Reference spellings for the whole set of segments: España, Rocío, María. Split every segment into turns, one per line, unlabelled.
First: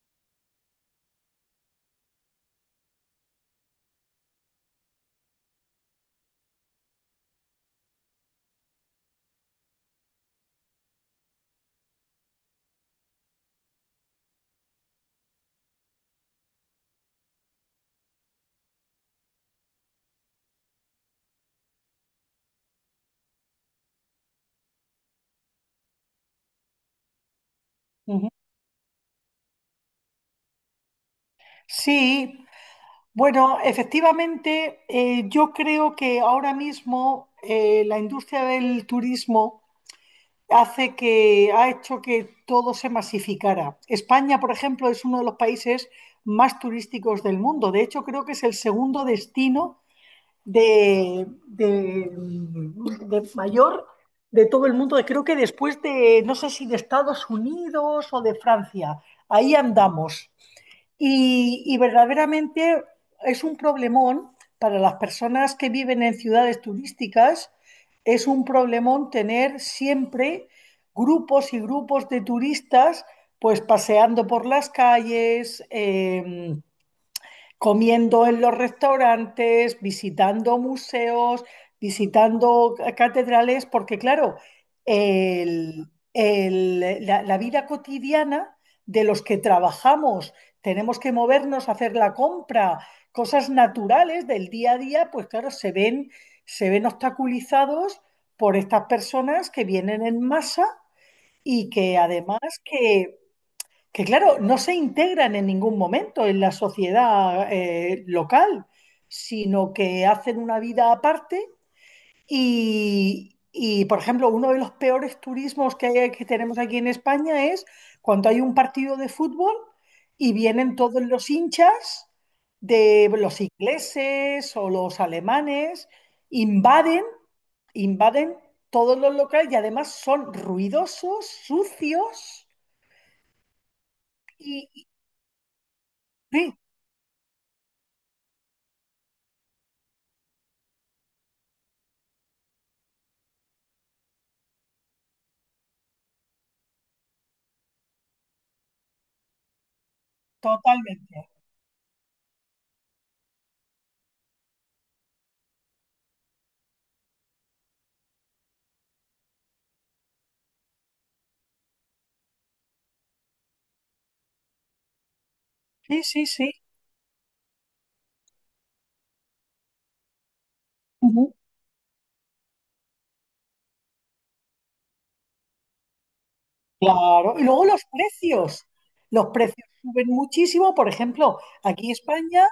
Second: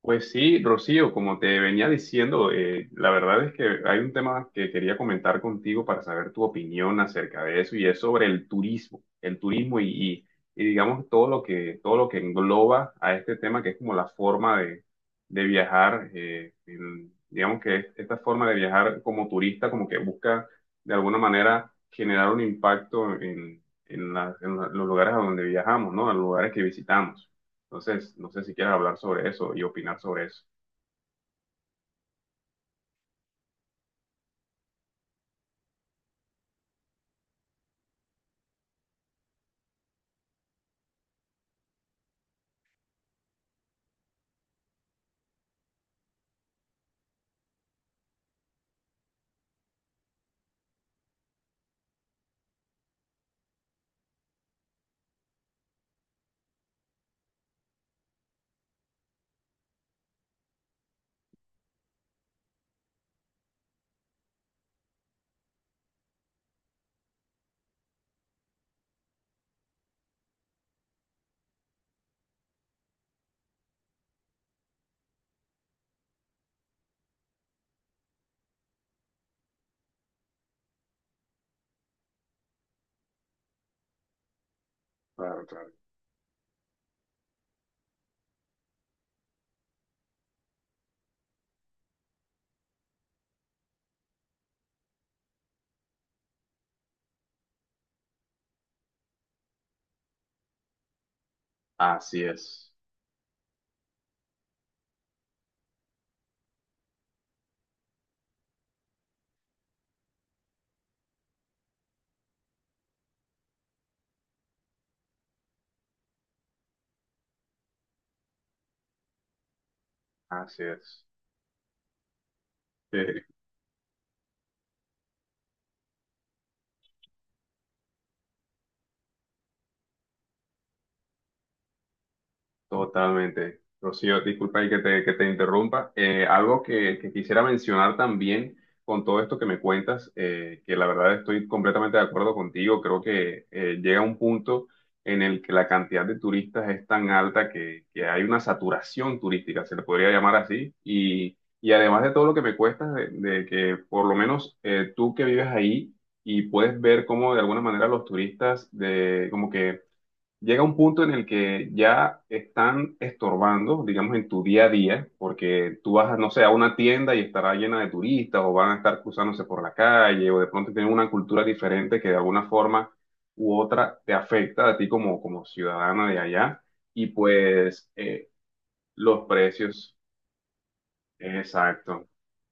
Pues sí, Rocío, como te venía diciendo, la verdad es que hay un tema que quería comentar contigo para saber tu opinión acerca de eso y es sobre el turismo, el turismo y, y- y digamos todo lo que engloba a este tema que es como la forma de viajar, digamos que esta forma de viajar como turista como que busca de alguna manera generar un impacto en los lugares a donde viajamos, ¿no? En los lugares que visitamos. Entonces,
Ujú.
no sé si quieres hablar sobre eso y opinar sobre eso.
Sí, bueno, efectivamente, yo creo que ahora mismo la industria del turismo ha hecho que todo se masificara. España, por ejemplo, es uno de los países más turísticos del mundo. De hecho, creo que es el segundo destino de mayor de todo el mundo. Creo que después de, no sé si de Estados Unidos o de Francia. Ahí andamos. Y verdaderamente es un problemón para las personas que viven en ciudades turísticas, es un problemón tener siempre grupos y grupos de turistas pues paseando por las calles, comiendo en los restaurantes, visitando museos, visitando catedrales, porque claro,
Claro, claro.
el- la vida cotidiana de los que trabajamos, tenemos que movernos, a hacer la compra, cosas naturales del día a día, pues claro, se ven obstaculizados por estas personas que vienen en masa y que
Así
además
es,
que que claro, no se integran en ningún momento en la sociedad local, sino que hacen una vida aparte y, por ejemplo, uno de los peores turismos que tenemos aquí en España es cuando hay un partido de fútbol y
así
vienen todos
es.
los hinchas de los ingleses o los alemanes, invaden, invaden todos los locales y además son ruidosos, sucios.
Totalmente. Rocío, disculpa ahí
Y,
que te interrumpa. Algo que quisiera mencionar también con todo esto que me cuentas, que la verdad estoy completamente de acuerdo contigo, creo que llega un punto en el que la cantidad de turistas es tan alta que hay una saturación turística, se le podría llamar así,
Totalmente.
y además de todo lo que me cuesta, de que por lo menos tú que vives ahí y puedes ver cómo de alguna manera los turistas de, como que llega un punto en el que ya están estorbando, digamos, en tu día a día, porque tú
Sí,
vas,
sí,
no sé, a
sí.
una tienda y estará llena de turistas o van a estar cruzándose por la calle o de pronto tienen una
Ujú.
cultura diferente que de alguna forma u otra te afecta a ti como, como ciudadana de allá y
Claro, y luego los
pues
precios.
los
Los precios
precios,
suben muchísimo. Por ejemplo, aquí
exacto,
España,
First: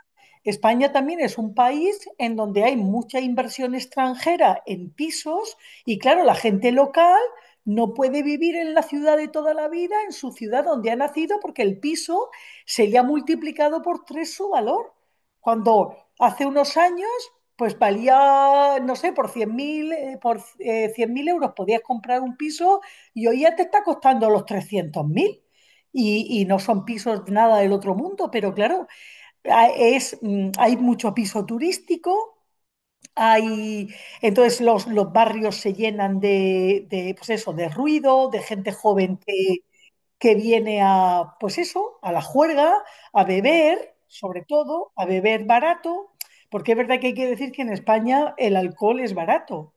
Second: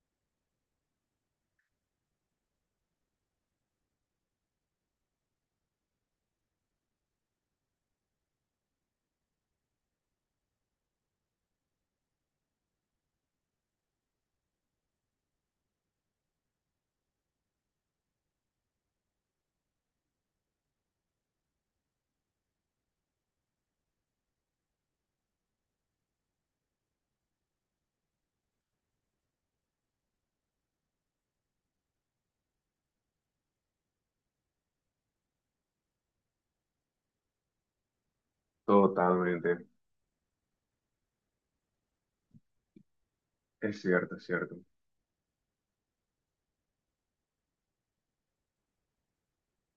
España también es un país en donde hay mucha inversión extranjera en pisos y claro, la gente local no puede vivir en la ciudad de toda la vida, en su ciudad donde ha nacido, porque el piso se le ha multiplicado por tres su valor. Cuando hace unos años, pues valía, no sé, por 100.000, 100.000 euros podías comprar un piso y hoy ya te está costando los 300.000 , y no son pisos nada del otro mundo, pero claro, hay mucho piso turístico. Hay, entonces los barrios se llenan de, pues eso, de ruido, de gente joven que,
totalmente,
que viene a, pues eso, a la juerga, a beber,
es
sobre
cierto,
todo, a beber barato, porque es verdad que hay que decir que en España el alcohol es barato.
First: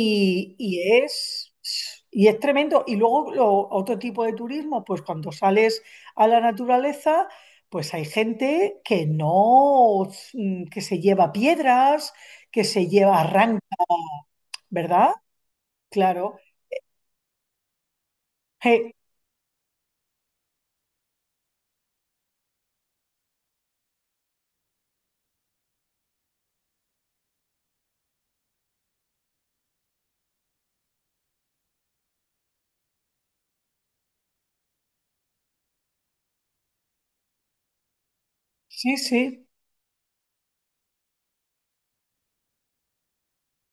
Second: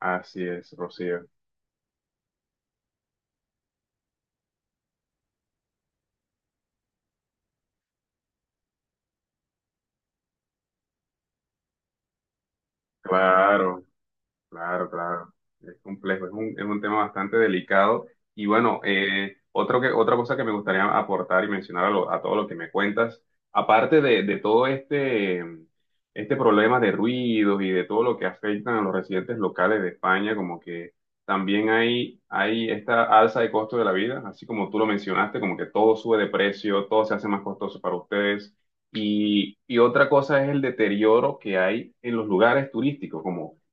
así es,
y
Rocío,
es, y es tremendo. Y luego otro tipo de turismo, pues cuando sales a la naturaleza, pues hay gente que no, que se lleva piedras, que se lleva arranques,
claro. Claro,
¿verdad?
claro, es complejo,
Claro.
es un tema bastante delicado. Y bueno,
Eh,
otro que, otra cosa que me gustaría aportar y mencionar a todo lo que me cuentas, aparte de todo este, este problema de ruidos y de todo lo que afectan a los residentes locales de España, como que también hay esta alza de costo de la vida, así como tú lo mencionaste, como que todo sube de precio, todo se hace más costoso para ustedes.
sí, sí,
Y otra cosa es el deterioro que hay en los lugares turísticos,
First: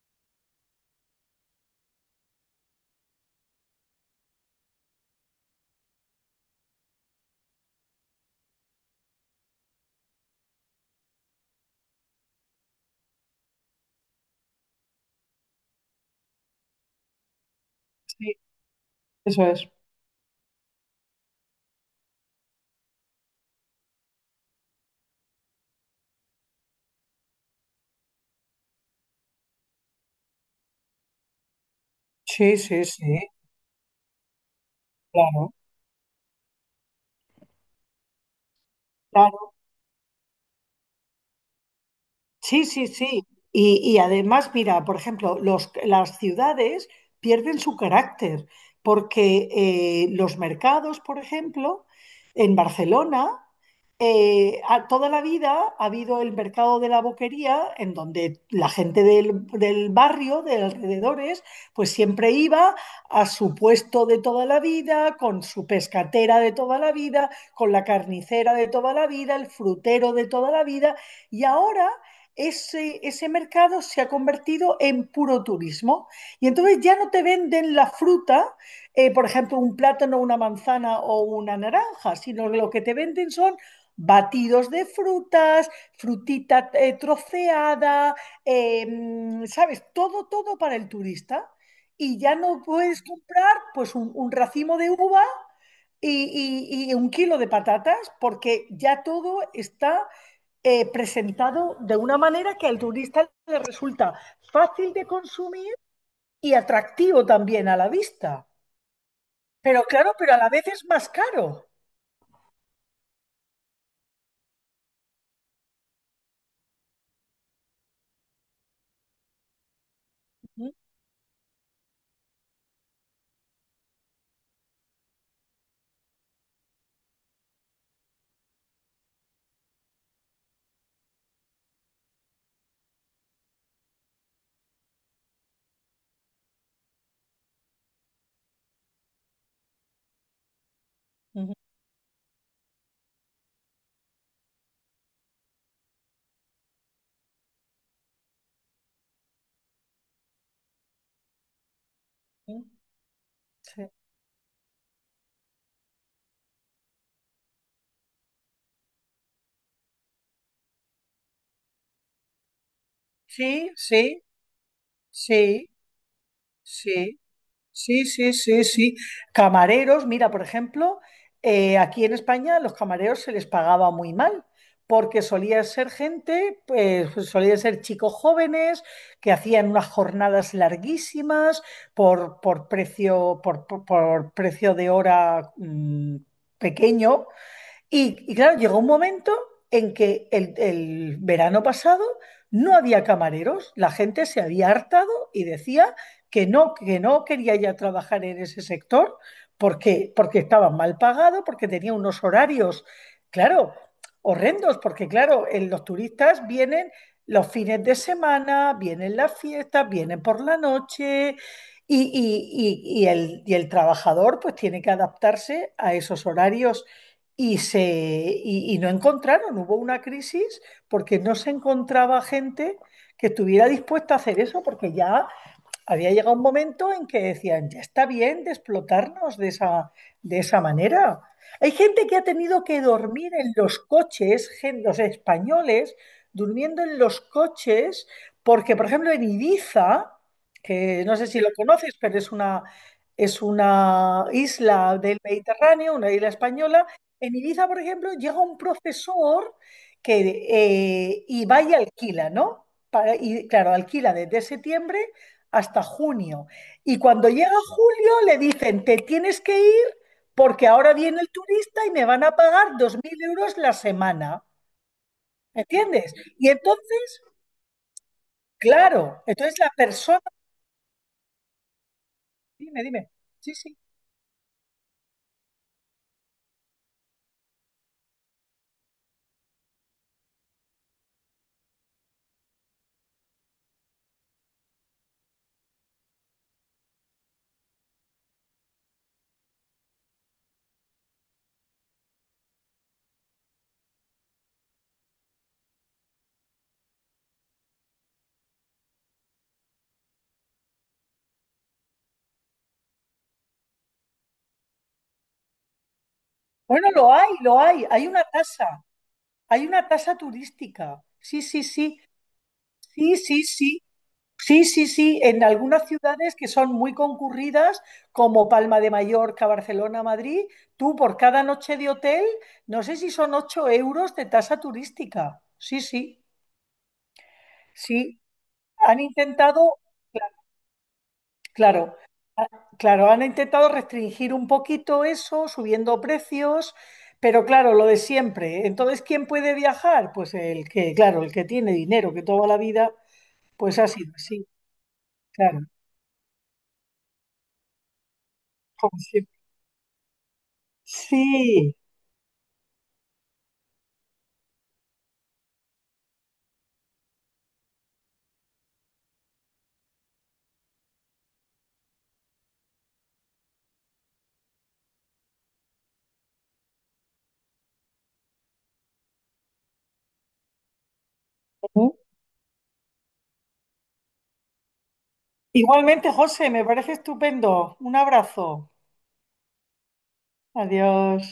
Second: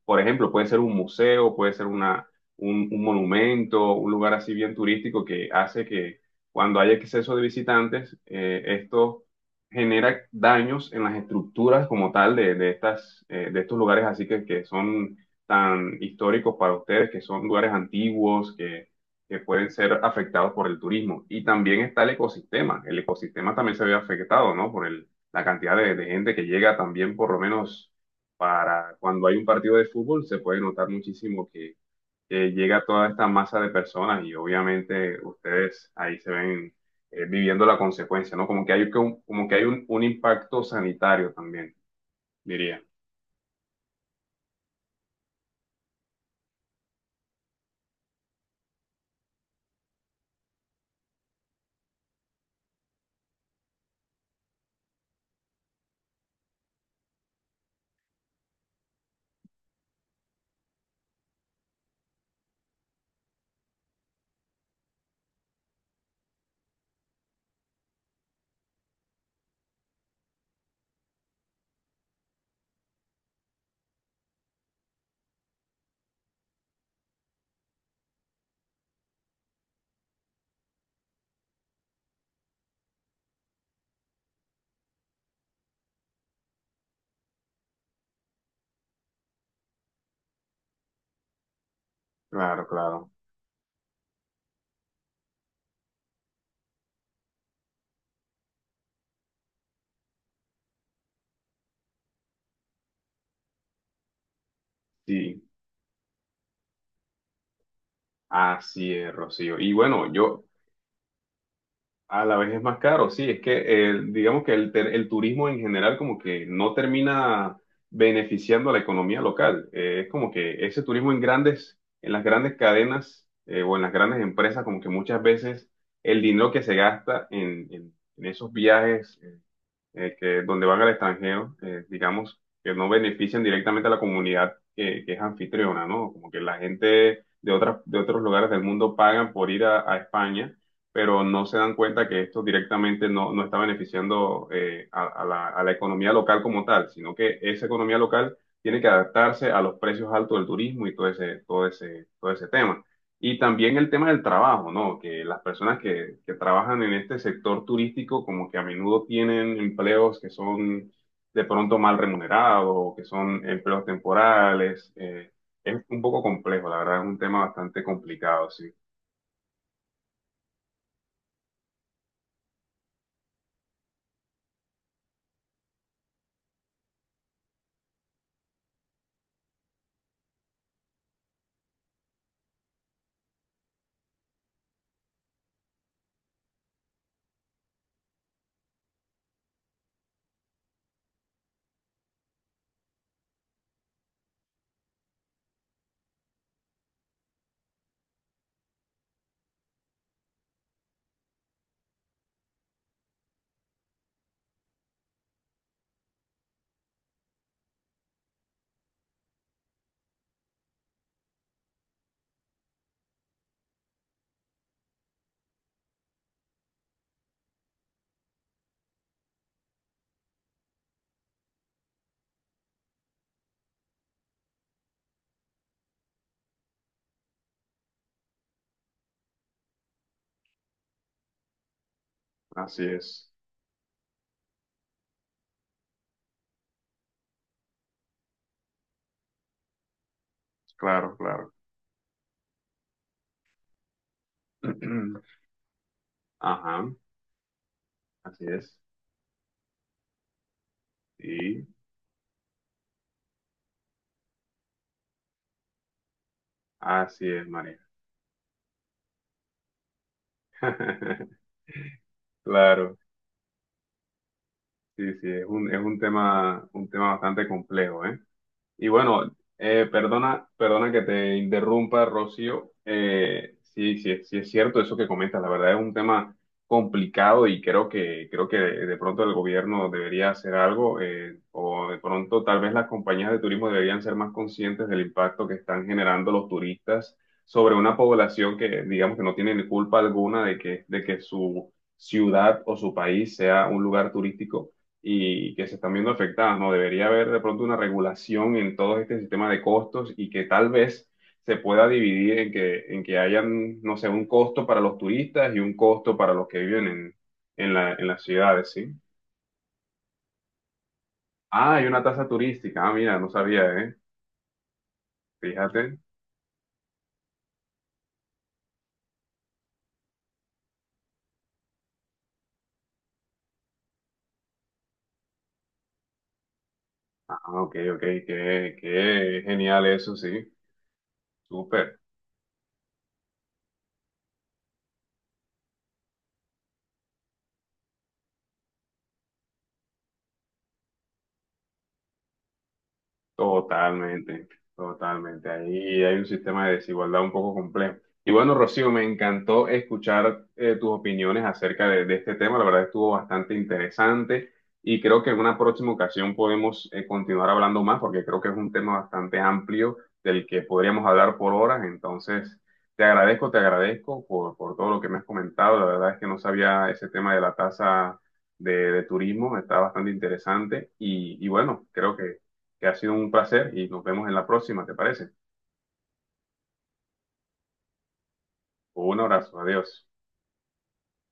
por ejemplo, puede ser un museo, puede ser una, un monumento, un lugar así bien turístico que hace que cuando hay exceso de visitantes, esto genera daños en las estructuras como tal de estas, de estos lugares así que son tan históricos para ustedes, que son lugares
sí,
antiguos, que
eso
pueden
es.
ser afectados por el turismo. Y también está el ecosistema. El ecosistema también se ve afectado, ¿no? Por el, la cantidad de gente que llega también por lo menos para cuando hay un partido de fútbol se puede notar muchísimo
Sí,
que llega
sí,
toda
sí,
esta masa de personas y obviamente
claro.
ustedes ahí se ven viviendo la consecuencia, ¿no? Como
Claro.
que hay un impacto sanitario también,
Sí,
diría.
sí, sí. Y además, mira, por ejemplo, las ciudades pierden su carácter porque los mercados, por ejemplo, en Barcelona toda la vida ha habido el mercado de la Boquería, en donde la gente del barrio, de alrededores, pues siempre iba a su puesto de toda la vida, con su pescatera de toda la vida, con la carnicera de toda la vida, el frutero de toda la vida, y ahora, ese mercado se ha convertido en puro turismo y entonces ya no te venden la fruta, por ejemplo, un plátano, una manzana o una naranja, sino lo que te venden son batidos de frutas, frutita troceada, eh, ¿sabes? Todo, todo para el turista. Y ya no
Claro,
puedes
claro.
comprar pues un racimo de uva y un kilo de patatas porque ya todo está presentado de una manera que al turista le resulta fácil de
Sí,
consumir y atractivo también a la vista.
así es, Rocío. Y
Pero
bueno,
claro, pero a
yo
la vez es más caro.
a la vez es más caro, sí, es que digamos que el turismo en general como que no termina beneficiando a la economía local. Es como que
Ujú,
ese turismo en grandes, en las grandes cadenas o en las grandes empresas, como que muchas veces el dinero que se gasta en esos viajes que donde van al extranjero, digamos, que no benefician directamente a la comunidad que es anfitriona, ¿no? Como que la gente de otras, de otros lugares del mundo pagan por ir a España, pero no
ujú,
se dan cuenta que esto directamente no, no está beneficiando a la economía local como tal, sino que esa economía local tiene que adaptarse a los precios altos del turismo y todo ese, todo ese, todo ese
ujú.
tema. Y también el tema del trabajo, ¿no? Que las personas que trabajan en este sector turístico como que a menudo tienen empleos que son de pronto mal remunerados, o que son
Sí,
empleos
sí,
temporales.
sí.
Es un poco complejo, la verdad, es un
Sí.
tema bastante
Sí, sí, sí,
complicado,
sí,
sí.
sí. Camareros, mira, por ejemplo, aquí en España los camareros se les pagaba muy mal, porque solía ser gente, pues solía ser chicos jóvenes que hacían unas jornadas larguísimas por precio de hora pequeño. Y claro, llegó un momento en que el verano pasado no había camareros, la gente se había hartado y decía que no quería ya trabajar en ese sector porque estaba mal pagado, porque tenía unos horarios, claro, horrendos, porque claro, en los turistas vienen los fines de semana, vienen las fiestas, vienen por la noche y el trabajador pues tiene que adaptarse a esos horarios y no encontraron, hubo una crisis porque no se encontraba gente que estuviera dispuesta a hacer eso, porque ya había llegado un momento en que decían, ya está bien de explotarnos de esa manera. Hay gente que ha tenido que
Así es,
dormir en los coches, los españoles durmiendo en los coches, porque, por ejemplo, en Ibiza, que
claro,
no sé si lo
claro.
conoces, pero es una isla del Mediterráneo, una isla española,
Ajá,
en Ibiza, por ejemplo, llega
así
un
es.
profesor y va
Sí,
y alquila, ¿no? Y claro, alquila desde septiembre hasta junio. Y
así
cuando
es,
llega
María.
julio le dicen, te tienes que ir porque ahora viene el turista y me van a pagar dos
Claro,
mil euros la semana.
sí, sí,
¿Me
es
entiendes? Y
un tema
entonces,
bastante complejo, ¿eh? Y
claro,
bueno,
entonces la persona,
perdona, perdona que te interrumpa, Rocío.
dime, dime, sí, sí.
Sí, sí, sí es cierto eso que comentas. La verdad es un tema complicado y creo que de pronto el gobierno debería hacer algo o de pronto tal vez las compañías de turismo deberían ser más conscientes del impacto que están generando los turistas sobre una población que digamos que no tiene ni culpa alguna de que su ciudad o su país sea un lugar turístico y que se están viendo afectadas, ¿no? Debería haber de pronto una regulación en todo este sistema de costos y que tal vez se pueda dividir en que hayan, no sé, un costo para los turistas y un costo para los que viven
Bueno, lo hay, lo
en
hay,
la, en
hay
las
una
ciudades,
tasa,
¿sí?
hay una tasa turística. Sí, sí,
Ah, hay
sí,
una tasa turística, ah,
sí,
mira, no
sí,
sabía,
sí.
¿eh?
Sí, sí, sí, en algunas
Fíjate.
ciudades que son muy concurridas, como Palma de Mallorca, Barcelona, Madrid, tú por cada noche de hotel, no sé si son 8 euros de tasa turística. Sí, sí,
Ah, ok, ok,
sí.
qué,
Han
qué
intentado,
genial eso, sí.
claro,
Súper.
a- claro, han intentado restringir un poquito eso, subiendo precios, pero claro, lo de siempre. Entonces, ¿quién puede viajar? Pues el que, claro, el que tiene dinero, que toda la vida, pues ha sido así,
Totalmente, totalmente.
claro,
Ahí hay un sistema de desigualdad un poco complejo. Y bueno, Rocío,
como
me
siempre.
encantó escuchar tus opiniones
Sí.
acerca de este tema. La verdad estuvo bastante interesante y creo que en una próxima ocasión podemos continuar hablando más porque creo que es un tema bastante amplio del que podríamos hablar por horas. Entonces, te agradezco por todo lo que me has comentado. La verdad es que no sabía ese tema de la tasa de turismo, está bastante interesante y bueno, creo que ha sido un placer y nos vemos en la próxima, ¿te parece?
Igualmente, José, me parece estupendo. Un abrazo.
Un abrazo, adiós.
Adiós.